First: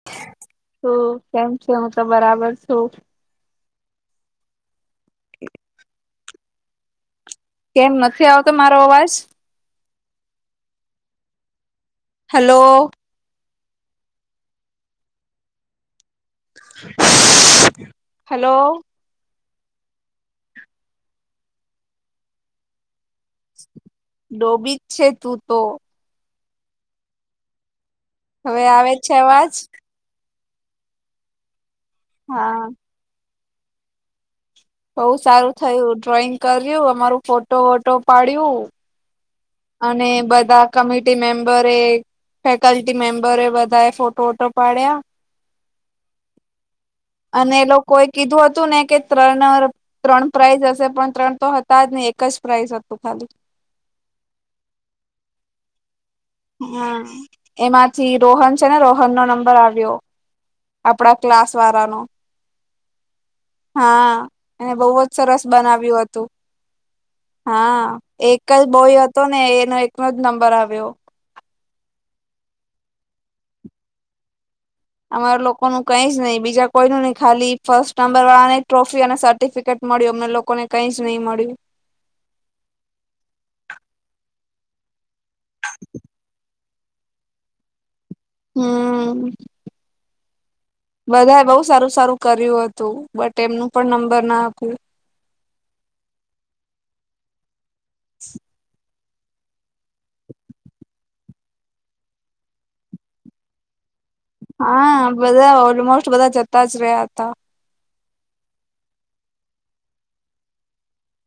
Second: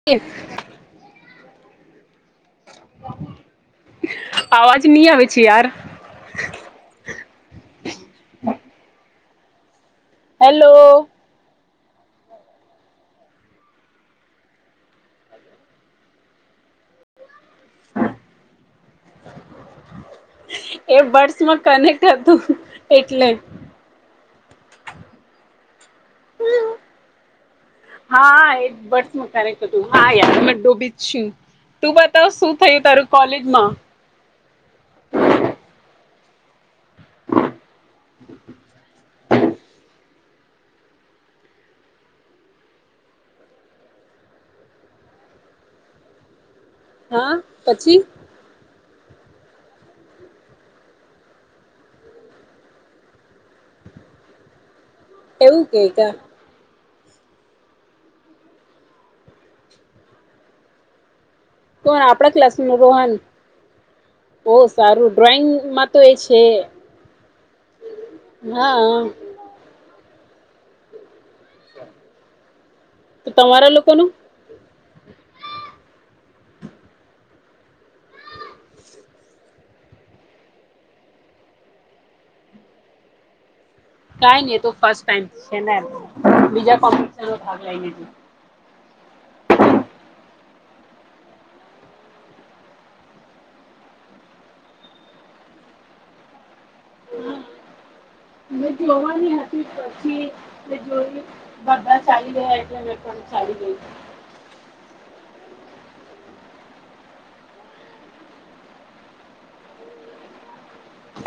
[unintelligible] તું કેમ છો? હું તો બરાબર છું. અવાજ નહી આવે છે યાર. કેમ નથી આવતો મારો અવાજ? હેલો હલો [inaudible] હેલો એ બર્ડસ માં કનેક્ટ હતું, એટલે ડોબી જ છે તું તો. હા, હવે એ આવે બરડ છે મા અવાજ કનેક્ત હતું. હા, યાર મે ડૂબીજ છું, તું બતાવ શું હા થયું તારું કોલેજમાં? બઉુ સારું થયું, ડ્રોઈંગ કર્યું, અમારું ફોટો વોટો પાડ્યું. અને બધા કમિટી મેમ્બરે. ફેકલ્ટી મેમ્બરો એ બધાએ ફોટો વોટો પાડ્યા, હા અને એ પછી લોકોએ કીધું હતું ને કે ત્રણ ત્રણ પ્રાાઈઝ હશે, પણ ત્રણ તો હતા જ નહી. એક જ પ્રાઇઝ હતું ખાલી. એવું કઈ કા હા, એમાંથી રોહન છે, ને રોહન નો નંબર આવ્યો, આપડા. ક્લાસ વારો કોણ આપણા ક્લાસ નો રોહન. હા બહુ એને જ સારું સરસ ડ્રોઈંગ માં તો બનાવ્યું એ હતું છે. હા, એક જ હા બોય હતો, ને એનો એકનો જ નંબર આવ્યો. તો તમારા લોકોનું? અમારા લોકો નું કઈ જ નહી, બીજા કોઈ નુ નહી, ખાલી ફર્સ્ટ નંબર વાળા ને ટ્રોફી અને સર્ટિફિકેટ મળ્યું, અમને લોકોને કઈજ નહી મળ્યું. કઈ નહિ એ તો ફર્સ્ટ ટાઈમ છે ને, બીજા કોમ્પશ ભાગ લઈ લેજે. હમ્મ બધાએ બહુ સારું સારું કર્યું હતું, બટ એમનું પણ નંબર ના આપ્યું. [unintelligible] પછી એ જોઈ બધા ચાલી ગયા એટલે મેં પણ ચાલી ગઈ. હા, બધા ઓલમોસ્ટ બધા જતા જ રહ્યા હતા.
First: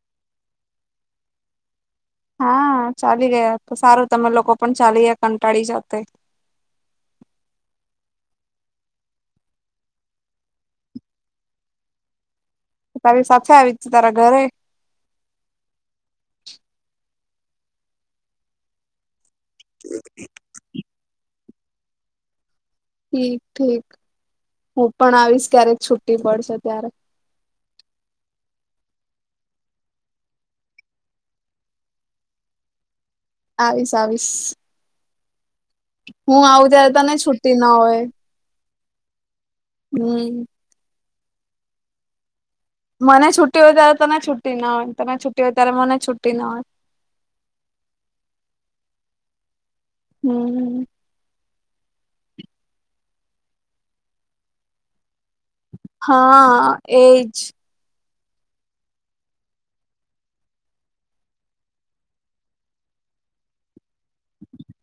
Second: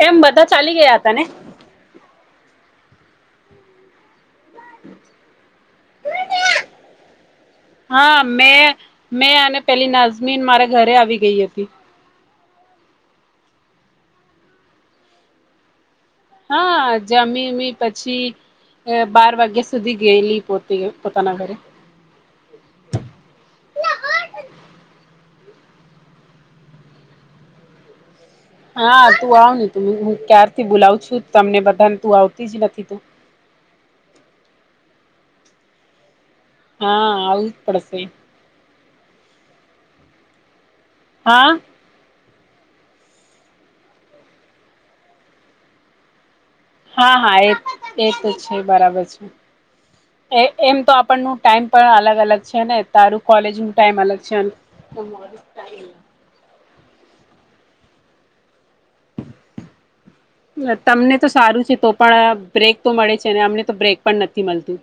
એમ બધા ચાલી ગયા હતા ને? હા, ચાલી ગયા, તો સારું તમે લોકો પણ ચાલી ગયા કંટાળી જાતે. હા, મેં મેં અને પેલી નાઝમીન મારા ઘરે આવી ગઈ હતી. તારી સાથે આવી હતી, તારા ઘરે. હા જમીમી, પછી બાર વાગ્યા સુધી ગયેલી પોત તે પોતાના ઘરે. ઠીક ઠીક હું પણ આવીશ ક્યારેક છુ્ટી પડશે ત્યારે હા તું આવને તું હું ક્યારથી બોલાવું છું તમને બધાને તું આવતી જ નથી તું આવીશ, આવીશ. હું આવુ ત્યારે હા તને આવું જ છુટી ના હોય. પડશે હમ્મ હા મને છુટ્ટી હોય ત્યારે તને છુ્ટી ના હોય તને છુ્ટ હો ત્યારે મને છુટ્ટી ના હોય. હા હા એ એ તો છે બરાબર છે. એ એમ હમ તો નું ટાઈમ પણ અલગ અલગ છે. ને તારું કોલેજ નું ટાઈમ અલગ છે. તમારું હા એજ [inaudible] તમને તો સારું છે તો પણ બ્રેક તો મળે છે. અમને તો બ્રેક પણ નથી મળતું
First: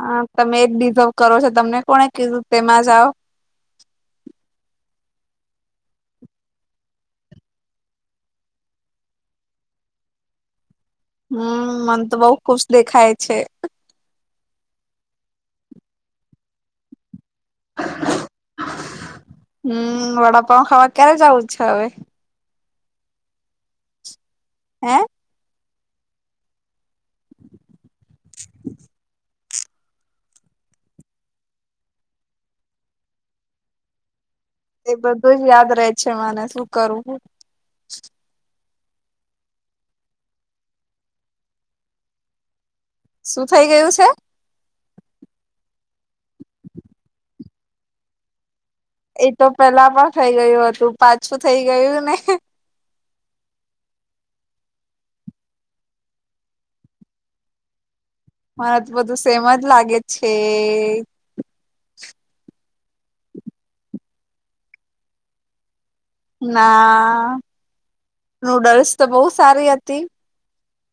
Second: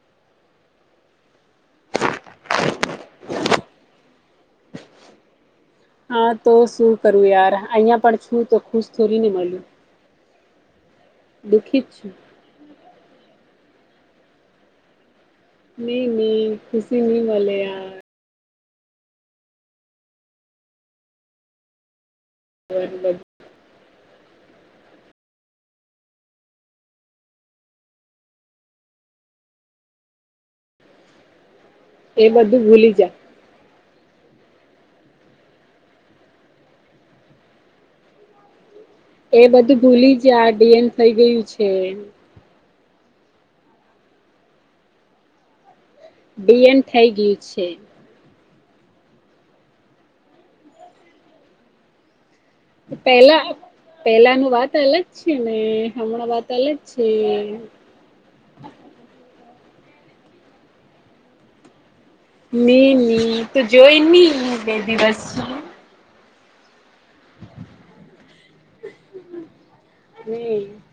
હા તમે એ જ ડિઝર્વ કરો છો તમને કોને કીધું તેમાં જાઓ હા તો શું કરું યાર અહિયાં પણ છું તો ખુશ થોડી ને મળ્યું. હમ દુઃખી જ મન છું તો બઉુ ખુશ દેખાય છે. નહી નહી ખુશી નહી મળલે. હમ વડાપાઉ ખાવા ક્યારે જવું છે. હવે હ [inaudible] હે [unintelligible] [unintelligible] એ બધું ભૂલી જાય! એ બધું જ યાદ રહે છે મને શું કરું. એ બધું ભૂલી જયા ડીએન થઈ ગયું છે. શું થઇ ગયું છે. બિએન થઈ ગયું છે. એ તો પેલા પણ થઇ ગયું હતું પાછું થઈ ગયું ને પેલા પેલા ન વાત અલગ છે ને હમણાં વાત અલગ છે. મને તો બધું સેમ જ લાગે છે. તું જોઈ નહી બે દિવસ હમ ના નૂડલ્સ તો બહુ સારી હતી હ [unintelligible]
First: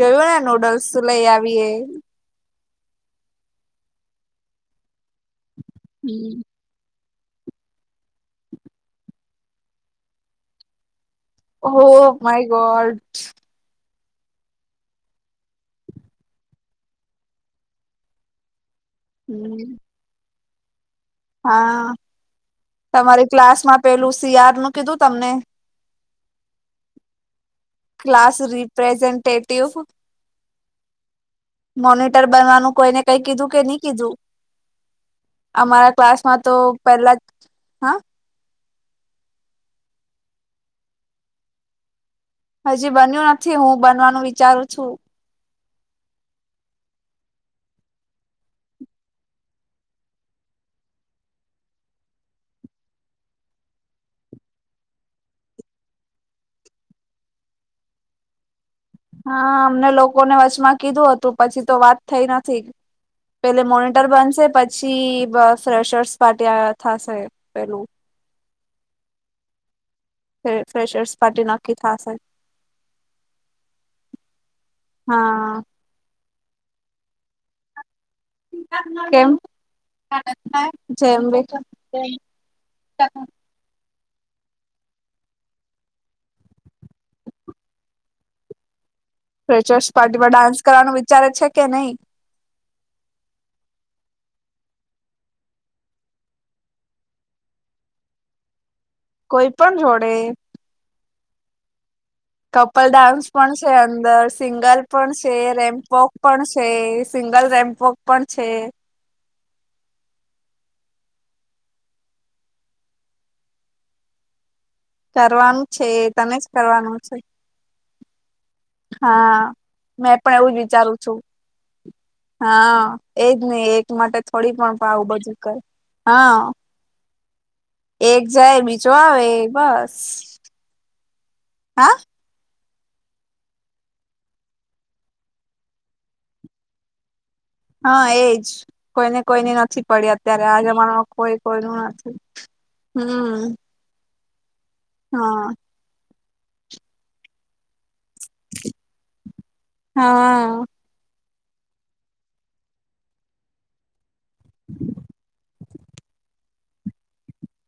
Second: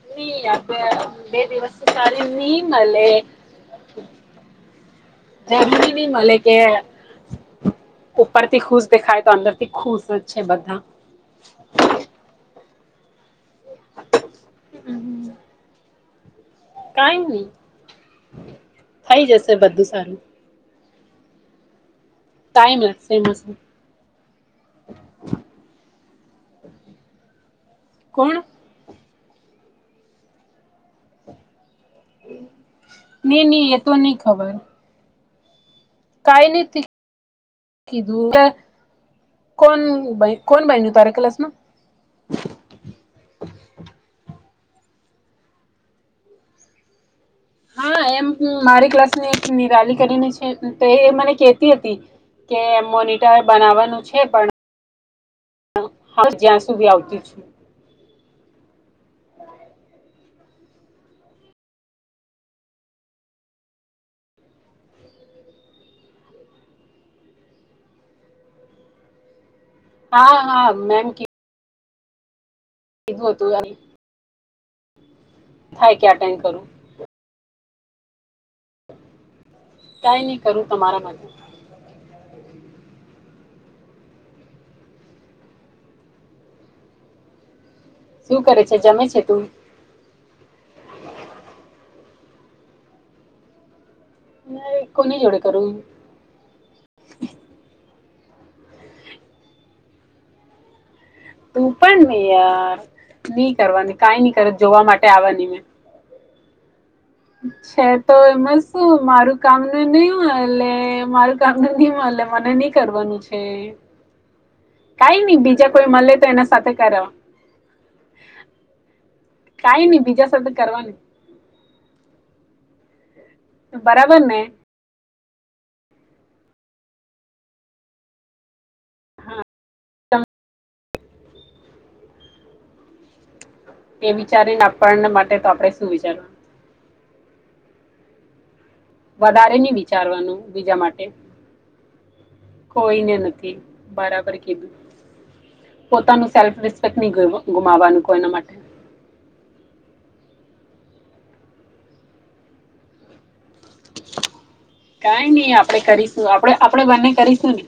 જોયું ને આપ નૂડલ્સ લઈ બે આવીએ દિવસ સારી ની મળલે- જમી ની મળ કે ઉપરથી ખુશ દેખાય તો અંદરથી ખુશ જ છે. બધા હો માય ગોડ- હમ કઈ ની થઈ જશે બધું સારું. હા ટાઈમ લાગશે તમારી એમાં ક્લાસ માં પેલું શિયાળ નું કીધું તમને હ [unintelligible] ક્લાસ રિપ્રેઝન્ટેટિવ- મોનિટર બનવાનું કોઈને કઈ ની કીધું કે ની એ નહી તો કીધું? ની અમારા ક્લાસ- કઈ નથી દર- કોણ કોણ બાઈની તાર ક્લાસમાં હજી બન્યું નથી હું બનવાનું વિચારું છું. હા એમ મારી ક્લાસ નીરાલી કરીને છે. તો એ મને કેતી હતી. કે એ મોનિટર બનાવાનું છે. પણ હા જ્યાં સુધી આવતી છું. હા અમને લોકોને વચમાં કીધું હતું પછી તો વાત થઈ નથી. પેલે મોનિટર બનશે પછી બ ફ્રેશર્સ પાટી થશે પેલું. હા હા મેમ ફસપટી નાકી થશે કીધું હતું હા થાય કે એટેન્ડ કરું. કેમ કઈ નહી કરું તમારા માટે જેમ શું કરે છે જમે છે તું? ચર્સ પાર્ટી માં ડાન્સ કરવાનું વિચારે છે. કે નહી ના કોની જોવડે કરું. કોઈ પણ જોડે? તું પણ નહીંય કપલ ડાન્સ પણ છે અંદર સિંગલ જોવા માટે પણ છે આવવાની મેં રેમ્પપોક પણ છે. સિંગલ છે રેમ્પોક તો પણ છે એમાં શું મારું. કામ ન નહી મળ મારું કામ ન ન મળ મને નઈ કરવાનું છે. [inaudible] કઈ નહી કરવાનું બીજા છે કોઈ મળે તો તને જ એના સાથે કરવાનું કરાવ છે હા. કઈ નહી મેં બીજા પણ સાથે એવું જ કરવાની વિચારું છું. હા એજ નહીિ એક માટે બરાબર ને થોડી પણ પાાવું બધું કર હા. એક જાય બીજો આવે બસ હા. એ વિચારીને આપણ માટે તો આપડણે શું વિચાર હા એજ કોઈ ને કોઈની વધારે નહી નથી પડી વિચારવાનું અત્યારે આ બીજા માટે જમાનામાં કોઈ કોઈ ન નથી, કોઈને હમ. નથી બરાબર, કીધું. હા. પોતાનું સેલ્ફ રિસ્પેક્ટ નહી ગુમાવાનું કોઈ એના માટે. હા. કઈ નઈ આપડે કરીશું આપડે આપડે બંને કરીશું ને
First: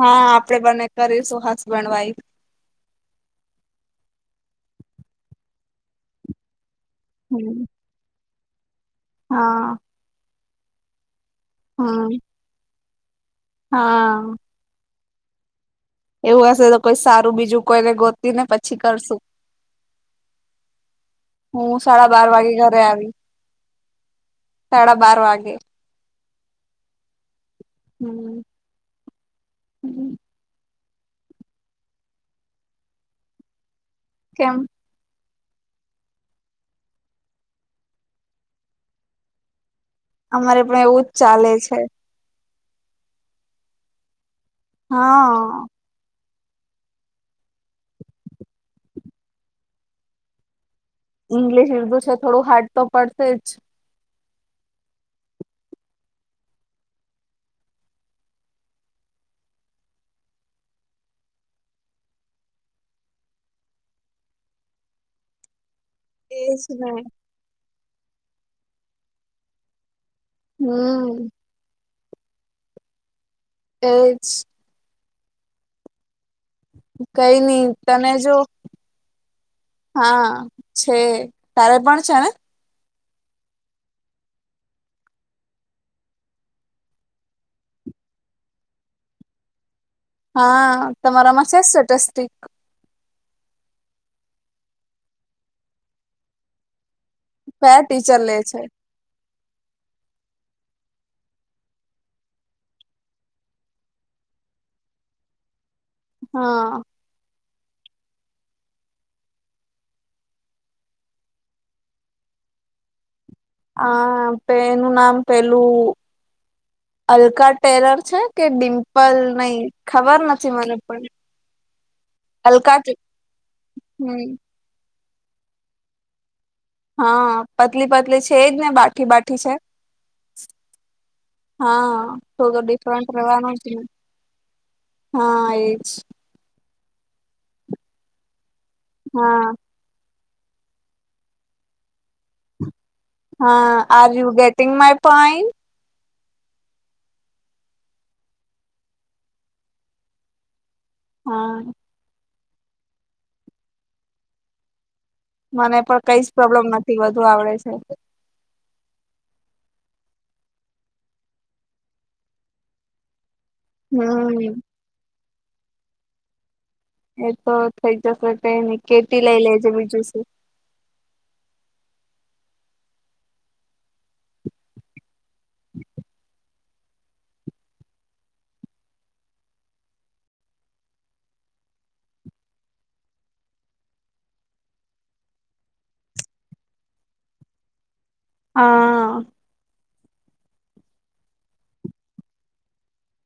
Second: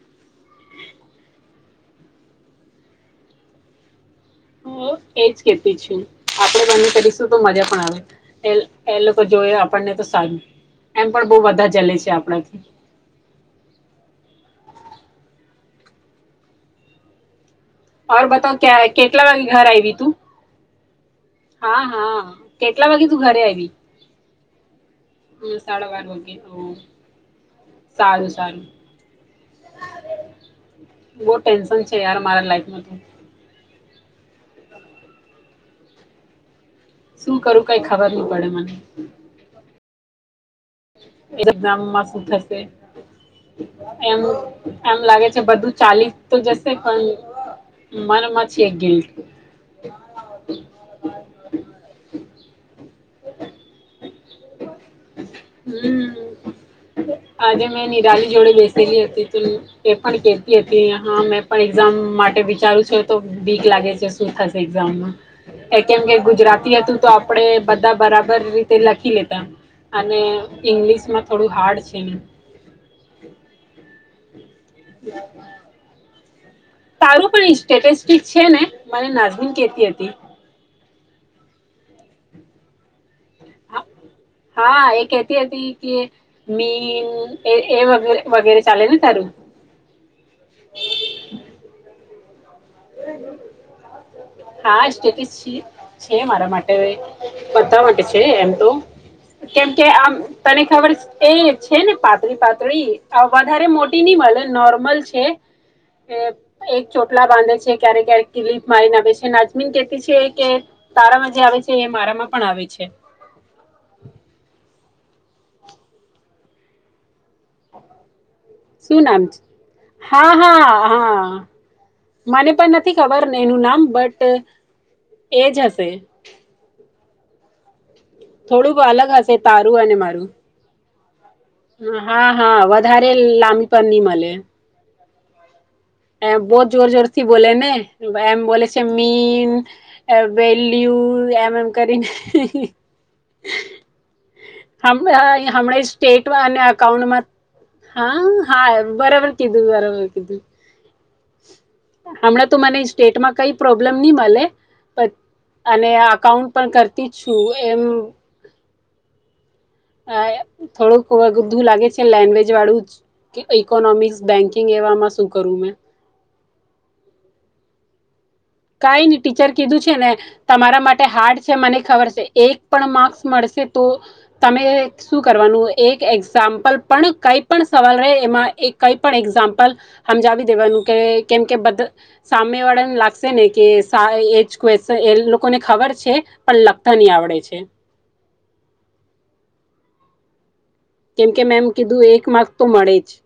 હા આપડે બને કરીશું હસ બણવાઈ. હ એજ કેતી છું આપડે બંધ કરીશું તો હમ મજા પણ આવે. એ એ લોકો જોય હા આપણને તો સારું એમ પણ બહ બધા જલે છે, હમ આપણા. હા. એવું હશે તો કોઈ સારું બીજું કોઈને ઓર ગોતી ને બતાવ પછી ક્યા કરશું. કેટલા વાગે ઘર આયવી તું હું હા સાડા હા બાર વાગે કેટલા વાગે તું ઘરે આવી તડા બારવા હમ સાડા બાર વાગે ઓ સારું. હમ સારું. બહ ટેન્શન છે યાર મારા લાઈફમાં તો કેમ? શું કરું કઈ ખબર નહી પડે મને. અમારે પણ એવું જ ચાલે એ છે ગામમાં શું થશે એમ એમ લાગે છે હા બધું જ ચાલીસ તો જશે પણ મનમાંથી એક ગિલ્ટ ઈંગ્લિશ ર્દુ છે થોડું હાર્ડ તો પડશે જ હમ આજે મેં નિરાલી જોડે બેસીતીલી હતી ત એ પણ કેતી હતી હા મેં પણ એક્ઝામ માટે વિચારું છું તો વીક લાગે છે શું થશે એક્ઝામમાં એ કેમ કે એજ ગુજરાતી ને. હતું તો આપડે બધા બરાબર રીતે લખી લેતા અને ઈંગ્લિશમાં હમ થોડું હાર્ડ છે. એસ. હ. કઈ નહ તને સ્ટેટિસ્ટિક જો છે ને મને નાઝમીન કેતી હતી હા. છે તારે પણ છે ને હા એ કેહેતી હતી કે મીન એ એ વગેરે ચાલેને તારું હા તમારામાં છે સટસ્ટી હમ. હા સ્ટેટ છે મારા માટે કયા બતા માટે ટીચર છે લે એમ તો કેમ કે આમ તને ખબર એ છે, ને પાતળી પાતળી વધારે મોટી નહી મળે નોર્મલ છે. હા એક ચોટલા બાંધે છે ક્યારેક ક્યારેક કિલીફ મારીને બે. નાચમીન કેતી છે કે તારામાં જે આવે છે એ મારામાં પણ આવે છે. આ પ એનું નામ પેલું અલકા પેરર છે કે શું ડિમ્પલ નામ છે નહી ખબર હા નથી મને હા પણ હા મને પણ અલકા નથી ખબરને એનું નામ બટ હમ એજ હશે હા પતલી પતલી છે એજ ને થોડુંક બાઠી અલગ હશે બાઠી છે. તારું અને મારું હા થો તો હા ડિફરન્ટ વધારે રહેવાનું લાંબી ને પણ નહી હા એ જ એ બહ જોર જોરથી બને એમ બ છે હા મીન વેલ્યુ એમ એમ કરીને હા are you getting my hmm point. હમણાં સ્ટેટમાં અને અઉન્ટમાં હા હા બરાબર કીધું બરાબર કીધું. હા. હમણાં તો મને સ્ટેટમાં કઈ પ્રોબ્લેમ નહી મળે પછી. મને અને પણ કઈ જ અકાઉન્ટ પ્રોબ્લેમ પણ નથી કરતી જ બધુ છું આવડે છે. એમ હા થોડુંક બધું લાગે છે લેન્ંગવેજ વાળું જ કે ઈકોનોમિક્સ હમ્મ. બેન્કિંગ એમાં શું કરું મેં એ તો થઈ જશે તો કાંઈ નહી કેટી લઈ ટીચર લેજે કીધું છે બીજું ને શું. તમારા માટે હાર્ડ છે મને ખબર છે એક પણ માર્ક્સ મળશે તો તમે શું કરવાનું એક એક્ઝામ્પલ પણ કઈ પણ સવાલ રહે એમાં એક કઈ પણ એક્ઝામ્પલ સમજાવી દેવાનું કે કેમ કે બધા સામેવાળાને લાગે ને કે એજ ક્વેશ એ લોકોને ખબર છે પણ લખતા નહી આવડે છે. હા. કેમ કે મેમ કીધું એક માર્ક તો મળે છે.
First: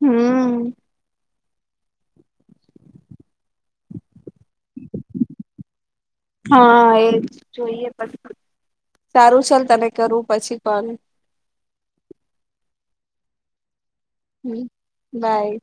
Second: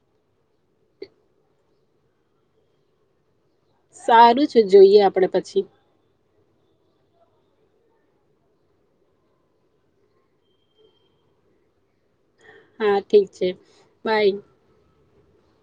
હમ. સારું છે જોઈએ આપણે પછી. હા એજ જોઈએ પછી સારું છે તને કરવું પછી કોલ. હા ઠીક છે બાય. હ બાય.